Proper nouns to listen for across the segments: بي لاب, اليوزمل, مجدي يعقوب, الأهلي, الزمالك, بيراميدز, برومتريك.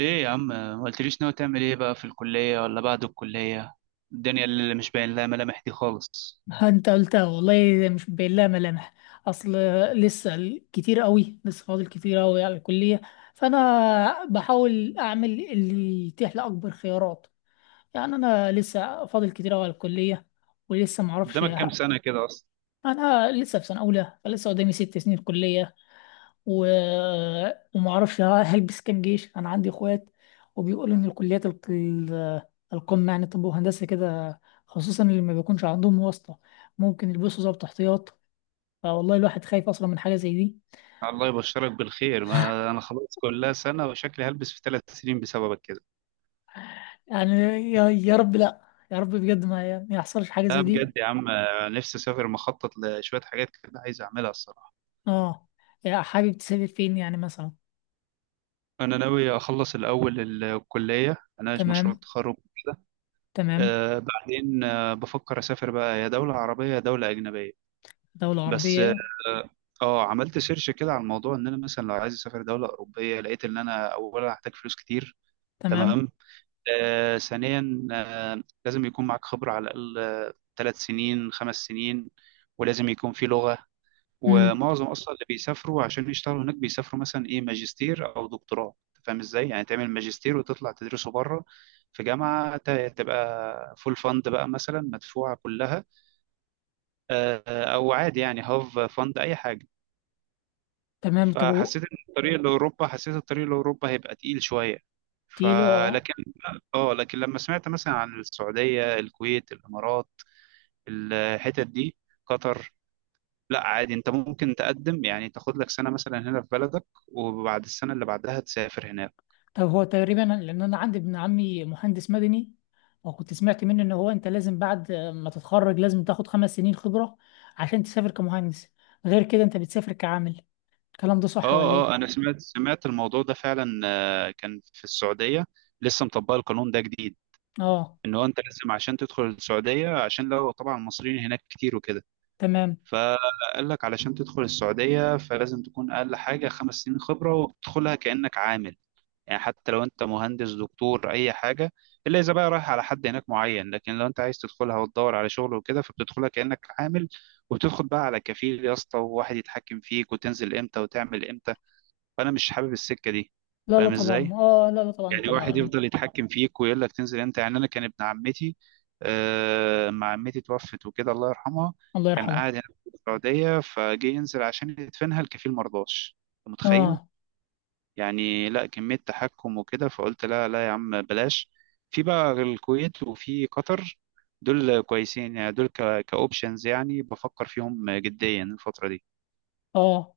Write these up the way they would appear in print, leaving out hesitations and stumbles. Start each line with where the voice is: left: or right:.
right: ايه يا عم، ما قلتليش ناوي تعمل ايه بقى في الكلية ولا بعد الكلية؟ الدنيا اللي مش باين لها ملامح دي خالص.
left: انت قلتها والله مش باين لها ملامح. اصل، لسه فاضل كتير قوي على الكليه، فانا بحاول اعمل اللي يتيح لي اكبر خيارات. يعني انا لسه فاضل كتير قوي على الكليه ولسه ما اعرفش.
right: قدامك كام سنة كده اصلا؟
left: انا لسه في سنه اولى فلسه قدامي ست سنين كليه و... وما اعرفش. هلبس كام جيش؟ انا عندي اخوات وبيقولوا ان الكليات القمه يعني، طب وهندسه كده، خصوصا اللي ما بيكونش عندهم واسطه ممكن يلبسوا ضابط احتياط. فوالله الواحد خايف اصلا من حاجه زي دي،
right: الله يبشرك بالخير، ما انا خلاص كلها سنة وشكلي هلبس في ثلاث سنين بسببك كده.
left: يعني يا رب لا، يا رب بجد ما يحصلش حاجه
right: لا
left: زي دي.
right: بجد يا عم، نفسي اسافر، مخطط لشوية حاجات كده عايز اعملها الصراحة.
left: اه. يا حابب تسافر فين يعني مثلا؟
right: انا ناوي اخلص الاول الكلية، اناقش مشروع
left: تمام،
right: التخرج.
left: تمام.
right: بعدين بفكر اسافر بقى، يا دولة عربية يا دولة اجنبية.
left: دوله
right: بس
left: عربيه.
right: عملت سيرش كده على الموضوع، ان انا مثلا لو عايز اسافر دوله اوروبيه، لقيت ان انا اولا هحتاج فلوس كتير.
left: تمام.
right: تمام. ثانيا، لازم يكون معاك خبره، على الاقل ثلاث سنين خمس سنين. ولازم يكون في لغه.
left: امم.
right: ومعظم اصلا اللي بيسافروا عشان يشتغلوا هناك، بيسافروا مثلا ايه، ماجستير او دكتوراه. أنت فاهم ازاي؟ يعني تعمل ماجستير وتطلع تدرسه بره في تبقى فول فند بقى مثلا، مدفوعة كلها. أو عادي يعني، هاف فند أي حاجة.
left: تمام، طب
right: فحسيت ان الطريق لاوروبا هيبقى تقيل شويه.
left: تيلو.
right: فلكن اه لكن لما سمعت مثلا عن السعوديه، الكويت، الامارات، الحتت دي، قطر، لا عادي انت ممكن تقدم، يعني تاخد لك سنه مثلا هنا في بلدك، وبعد السنه اللي بعدها تسافر هناك.
left: طب هو تقريبا، لان انا عندي ابن عمي مهندس مدني، وكنت سمعت منه ان هو انت لازم بعد ما تتخرج لازم تاخد خمس سنين خبرة عشان تسافر كمهندس، غير كده انت بتسافر كعامل. الكلام ده
right: اه
left: صح ولا
right: اه،
left: ايه؟
right: انا سمعت الموضوع ده فعلا. كان في السعوديه لسه مطبق القانون ده جديد،
left: اه،
right: ان هو انت لازم عشان تدخل السعوديه، عشان لو طبعا المصريين هناك كتير وكده،
left: تمام.
right: فقال لك علشان تدخل السعودية فلازم تكون أقل حاجة خمس سنين خبرة، وبتدخلها كأنك عامل. يعني حتى لو أنت مهندس دكتور أي حاجة، إلا إذا بقى رايح على حد هناك معين، لكن لو أنت عايز تدخلها وتدور على شغل وكده فبتدخلها كأنك عامل. وبتدخل بقى على كفيل يا اسطى، وواحد يتحكم فيك وتنزل إمتى وتعمل إمتى. فأنا مش حابب السكة دي.
left: لا لا
right: فاهم إزاي؟
left: طبعا، اه لا لا طبعا
right: يعني واحد
left: طبعا.
right: يفضل يتحكم فيك ويقول لك تنزل امتى. يعني انا كان ابن عمتي، ما عمتي توفت وكده الله يرحمها،
left: الله
right: كان
left: يرحمه.
right: قاعد هنا في السعوديه، فجه ينزل عشان يدفنها، الكفيل مرضاش. أنت متخيل؟
left: اه
right: يعني لا، كميه تحكم وكده. فقلت لا لا يا عم، بلاش. في بقى الكويت، وفي قطر، دول كويسين يعني، دول كاوبشنز، يعني بفكر فيهم جديا الفتره
left: اه.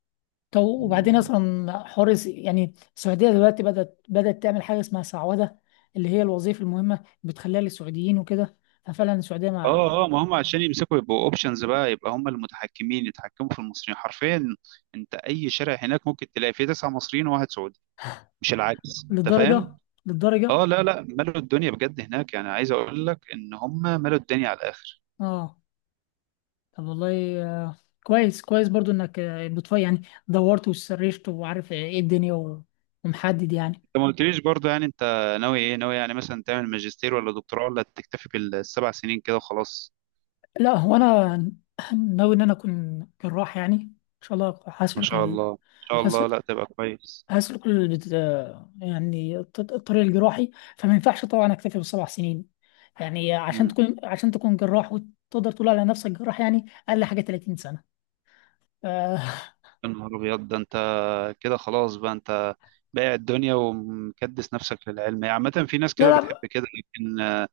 left: طب
right: دي.
left: وبعدين اصلا حوار يعني السعوديه دلوقتي بدات، بدات تعمل حاجه اسمها سعوده، اللي هي الوظيفه المهمه بتخليها للسعوديين وكده. ففعلا السعوديه مع.
right: اه اه، ما هم عشان يمسكوا يبقوا اوبشنز بقى، يبقى هم المتحكمين، يتحكموا في المصريين حرفيا. انت اي شارع هناك ممكن تلاقي فيه تسعة مصريين وواحد سعودي، مش العكس. انت
left: للدرجه،
right: فاهم؟
left: للدرجه.
right: اه لا لا، ملوا الدنيا بجد هناك، يعني عايز اقول لك ان هم ملوا الدنيا على الاخر.
left: اه. طب والله كويس كويس برضو انك بتفاي يعني، دورت وسرشت وعارف ايه الدنيا ومحدد يعني.
right: انت ما قلتليش برضه، يعني انت ناوي يعني مثلا تعمل ماجستير ولا دكتوراه، ولا تكتفي بالسبع سنين كده وخلاص؟
left: لا هو انا ناوي ان انا اكون جراح، يعني ان شاء الله
right: ما
left: هسلك
right: شاء الله ما شاء
left: هس-
right: الله لا تبقى كويس.
left: هسلك ال... بت- آه، يعني الطريق الجراحي. فما ينفعش طبعا اكتفي بالسبع سنين، يعني عشان تكون، عشان تكون جراح وتقدر تقول على نفسك جراح يعني اقل حاجه 30 سنه. ف-
right: يا نهار ابيض، ده انت كده خلاص بقى انت بايع الدنيا ومكدس نفسك للعلم. هي عامة في ناس كده
left: لا
right: بتحب
left: لا
right: كده، لكن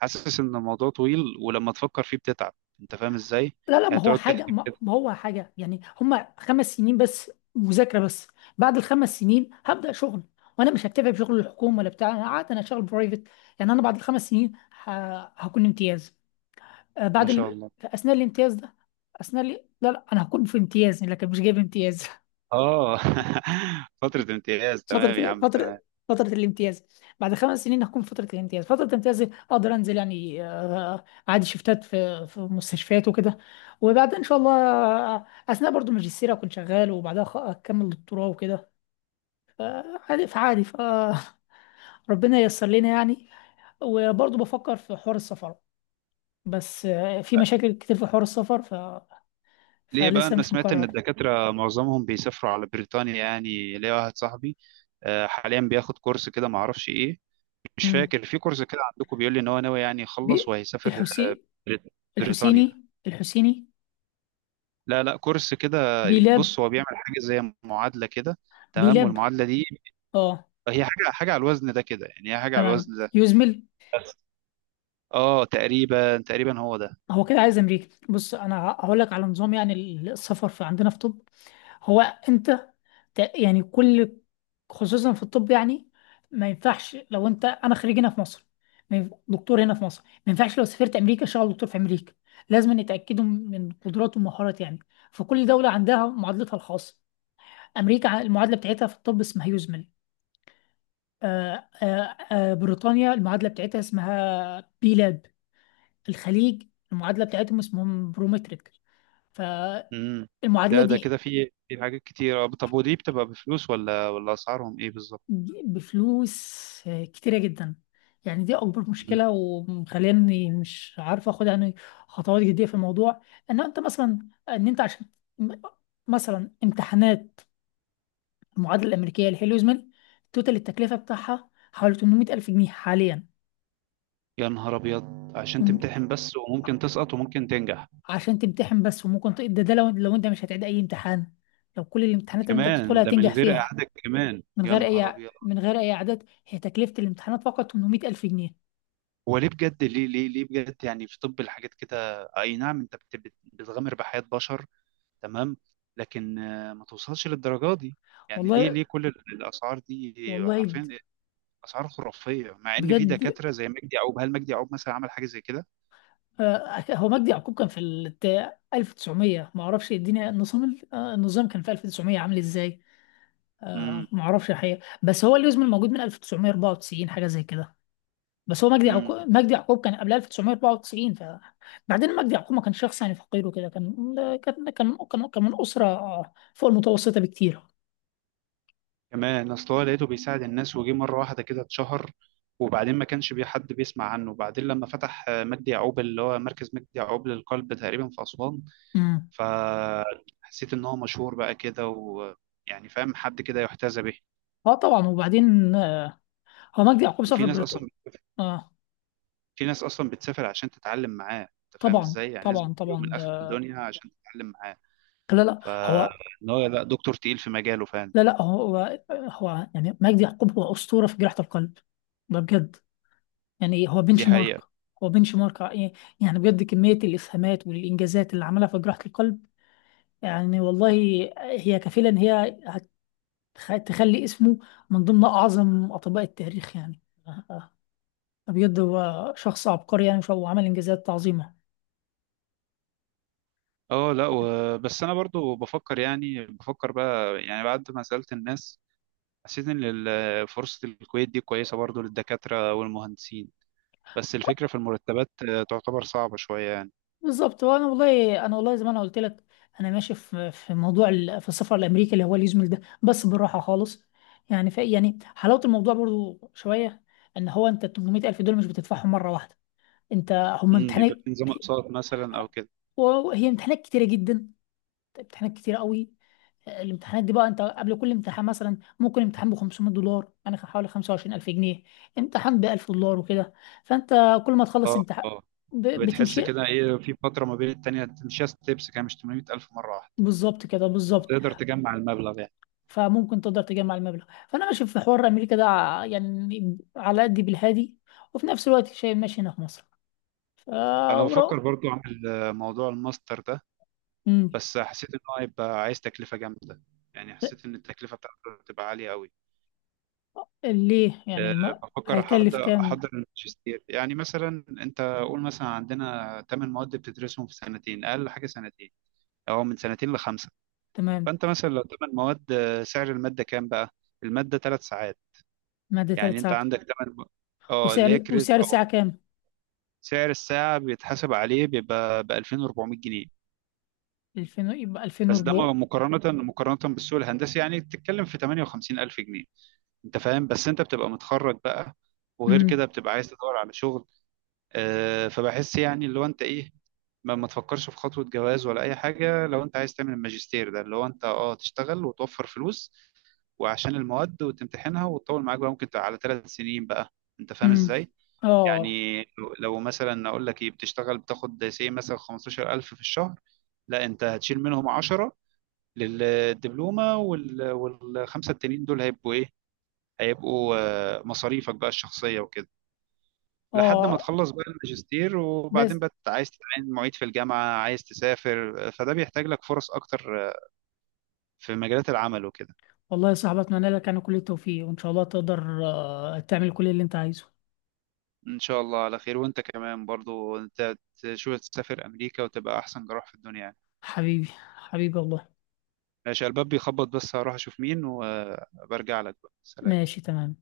right: حاسس ان الموضوع طويل، ولما تفكر فيه بتتعب. انت فاهم ازاي؟
left: لا لا،
right: يعني تقعد تحكي كده.
left: ما هو حاجة يعني، هما خمس سنين بس مذاكرة بس. بعد الخمس سنين هبدأ شغل، وأنا مش هكتفي بشغل الحكومة ولا بتاع. أنا قعدت أنا شغل برايفت، يعني أنا بعد الخمس سنين ه... هكون امتياز.
right: ما
left: بعد
right: شاء الله.
left: في أثناء الامتياز ده. أثناء لا لا، أنا هكون في امتياز لكن مش جايب امتياز.
right: اه فترة امتياز، تمام
left: فترة
right: يا عم تمام.
left: فترة الامتياز. بعد خمس سنين هكون في فترة الامتياز، فترة الامتياز أقدر أنزل يعني عادي شفتات في مستشفيات وكده. وبعد إن شاء الله أثناء برضو ماجستير أكون شغال وبعدها أكمل دكتوراه وكده. عادي، فعادي، فربنا ييسر لنا يعني. وبرضو بفكر في حوار السفر، بس في مشاكل كتير في حوار السفر
right: ليه بقى؟
left: فلسه
right: انا
left: مش
right: سمعت ان
left: مقرر.
right: الدكاترة معظمهم بيسافروا على بريطانيا. يعني ليا واحد صاحبي حاليا بياخد كورس كده معرفش ايه، مش
left: امم.
right: فاكر في كورس كده عندكم، بيقول لي ان هو ناوي يعني يخلص
left: بي
right: وهيسافر.
left: الحسي...
right: بريط- بريطانيا.
left: الحسيني، الحسيني.
right: لا لا، كورس كده.
left: بيلاب.
right: بص هو بيعمل حاجة زي معادلة كده، تمام؟
left: بيلاب.
right: والمعادلة دي
left: اه
right: هي حاجة على الوزن ده كده، يعني هي حاجة على
left: تمام،
right: الوزن ده.
left: يزمل.
right: اه، تقريبا هو ده.
left: هو كده عايز امريكا. بص، انا هقول لك على نظام، يعني السفر في عندنا في طب. هو انت يعني كل، خصوصا في الطب يعني ما ينفعش لو انت، انا خريج هنا في مصر، ما ينف- دكتور هنا في مصر ما ينفعش لو سافرت امريكا اشتغل دكتور في امريكا، لازم يتاكدوا من قدراته ومهارات يعني. فكل دوله عندها معادلتها الخاصه. امريكا المعادله بتاعتها في الطب اسمها يزمل. بريطانيا المعادله بتاعتها اسمها بي لاب. الخليج المعادلة بتاعتهم اسمهم برومتريك.
right: امم.
left: فالمعادلة
right: ده كده
left: دي
right: في حاجات كتير. طب، ودي بتبقى بفلوس، ولا اسعارهم ايه بالظبط؟
left: بفلوس كتيرة جدا، يعني دي أكبر
right: مم.
left: مشكلة ومخليني مش عارف أخد يعني خطوات جدية في الموضوع. إن أنت مثلا، إن أنت عشان م- مثلا امتحانات المعادلة الأمريكية الهيلوزمل، توتال التكلفة بتاعها حوالي 800 ألف جنيه حاليا.
right: يا نهار ابيض، عشان
left: تم-
right: تمتحن بس وممكن تسقط وممكن تنجح؟
left: عشان تمتحن بس، وممكن ده لو أنت مش هتعيد أي امتحان، لو كل الامتحانات اللي أنت
right: كمان
left: بتدخلها
right: ده من
left: هتنجح
right: غير
left: فيها.
right: اعادة؟ كمان يا نهار ابيض.
left: من غير اي اعداد، هي تكلفه الامتحانات فقط 800 الف جنيه.
right: هو ليه بجد؟ ليه بجد؟ يعني في طب، الحاجات كده اي نعم، انت بتغامر بحياة بشر، تمام، لكن ما توصلش للدرجة دي. يعني ليه؟
left: والله،
right: كل الاسعار دي؟
left: والله د-
right: عارفين، اسعار خرافيه، مع ان في
left: بجد.
right: دكاتره زي مجدي يعقوب. هل مجدي يعقوب مثلا عمل حاجه زي كده؟
left: هو مجدي يعقوب كان في ال 1900، ما اعرفش الدنيا، النظام النظام كان في 1900 عامل ازاي.
right: امم
left: ما اعرفش الحقيقه، بس هو اليوزمل موجود من 1994 حاجه زي كده. بس هو
right: امم
left: مجدي يعقوب كان قبل 1994. ف بعدين مجدي يعقوب ما كانش شخص يعني فقير وكده، كان من اسره فوق المتوسطه بكتير.
right: كمان اصل هو لقيته بيساعد الناس، وجي مره واحده كده اتشهر، وبعدين ما كانش بي حد بيسمع عنه. وبعدين لما فتح مجدي يعقوب، اللي هو مركز مجدي يعقوب للقلب تقريبا في اسوان،
left: امم.
right: فحسيت ان هو مشهور بقى كده، ويعني فاهم، حد كده يحتذى به.
left: اه طبعا، وبعدين هو مجدي يعقوب
right: وفي
left: سافر
right: ناس
left: بريطانيا.
right: اصلا
left: اه
right: في ناس اصلا بتسافر عشان تتعلم معاه. انت فاهم
left: طبعا
right: ازاي؟ يعني ناس
left: طبعا
right: بتجيله من
left: طبعا
right: اخر
left: ده.
right: الدنيا عشان تتعلم معاه.
left: لا لا هو،
right: فان هو لا، دكتور تقيل في مجاله فعلا.
left: لا لا هو يعني مجدي يعقوب هو أسطورة في جراحة القلب، ده بجد. يعني إيه؟ هو
right: دي
left: بنش مارك.
right: حقيقة.
left: هو بنش مارك ع- يعني بجد كمية الإسهامات والإنجازات اللي عملها في جراحة القلب، يعني والله هي كفيلة إن تخلي اسمه من ضمن أعظم أطباء التاريخ يعني. آه، آه. بجد هو شخص عبقري يعني، وعمل إنجازات عظيمة.
right: اه، لا بس انا برضو بفكر، يعني بفكر بقى يعني بعد ما سألت الناس، حسيت ان فرصة الكويت دي كويسة برضو للدكاترة والمهندسين، بس الفكرة في المرتبات، تعتبر صعبة شوية يعني.
left: بالظبط، وانا والله انا والله زي ما انا قلت لك، انا ماشي في موضوع في السفر لامريكا اللي هو اليوزمل ده، بس بالراحه خالص، يعني في يعني حلاوه الموضوع برضو شويه، ان هو انت 800 الف دول مش بتدفعهم مره واحده. انت هم
right: بيبقى
left: امتحانات،
right: في نظام اقساط مثلا او كده.
left: وهي امتحانات كتيره جدا، امتحانات كتيره قوي. الامتحانات دي بقى، انت قبل كل امتحان مثلا ممكن امتحان ب $500 يعني حوالي 25,000 جنيه، امتحان ب $1,000 وكده. فانت كل ما تخلص
right: اه
left: امتحان
right: اه، بتحس
left: بتمشي.
right: كده ايه، في فترة ما بين التانية تمشيها ستيبس كده، مش 800 ألف مرة واحدة،
left: بالظبط كده، بالظبط.
right: تقدر تجمع المبلغ يعني.
left: فممكن تقدر تجمع المبلغ. فانا ماشي في حوار امريكا ده يعني على قد بالهادي، وفي نفس الوقت شايف ماشي هنا في مصر. ف
right: انا بفكر
left: ورا.
right: برضو اعمل موضوع الماستر ده،
left: امم.
right: بس حسيت ان هو هيبقى عايز تكلفه جامده. يعني حسيت ان التكلفه بتاعته هتبقى عاليه قوي.
left: ليه يعني
right: آه، بفكر
left: هيكلف
right: احضر
left: كام؟
right: احضر الماجستير، يعني مثلا انت قول مثلا عندنا 8 مواد بتدرسهم في سنتين، اقل حاجه سنتين او من سنتين لخمسه.
left: تمام.
right: فانت مثلا لو 8 مواد، سعر الماده كام بقى؟ الماده 3 ساعات،
left: مادة
right: يعني
left: ثلاث
right: انت
left: ساعات.
right: عندك 8، اه اللي هي كريدت
left: وسعر
right: اور.
left: الساعة كام؟
right: سعر الساعه بيتحسب عليه بيبقى ب 2400 جنيه،
left: 2000 يبقى
right: بس ده
left: 2004.
right: مقارنة بالسوق الهندسي، يعني بتتكلم في 58 ألف جنيه. أنت فاهم؟ بس أنت بتبقى متخرج بقى، وغير
left: امم.
right: كده بتبقى عايز تدور على شغل. فبحس يعني، اللي هو أنت إيه، ما تفكرش في خطوة جواز ولا أي حاجة لو أنت عايز تعمل الماجستير ده، اللي هو أنت أه تشتغل وتوفر فلوس، وعشان المواد وتمتحنها وتطول معاك بقى، ممكن تبقى على ثلاث سنين بقى. أنت فاهم
left: امم.
right: إزاي؟
left: اه.
right: يعني لو مثلا أقول لك إيه، بتشتغل بتاخد سي مثلا 15000 في الشهر. لا أنت هتشيل منهم 10 للدبلومة والخمسة التانيين دول هيبقوا إيه؟ هيبقوا مصاريفك بقى الشخصية وكده، لحد ما
left: اه
right: تخلص بقى الماجستير. وبعدين
left: بس.
right: بقى عايز تتعين معيد في الجامعة، عايز تسافر، فده بيحتاج لك فرص أكتر، في مجالات العمل وكده.
left: والله يا صاحبي، اتمنى لك انا كل التوفيق وان شاء الله تقدر تعمل كل اللي انت عايزه.
right: إن شاء الله على خير. وأنت كمان برضو، أنت تشوف تسافر أمريكا وتبقى أحسن جراح في الدنيا يعني.
left: حبيبي، حبيبي والله.
right: ماشي، الباب بيخبط بس، هروح أشوف مين وبرجع لك بقى. سلام.
left: ماشي تمام.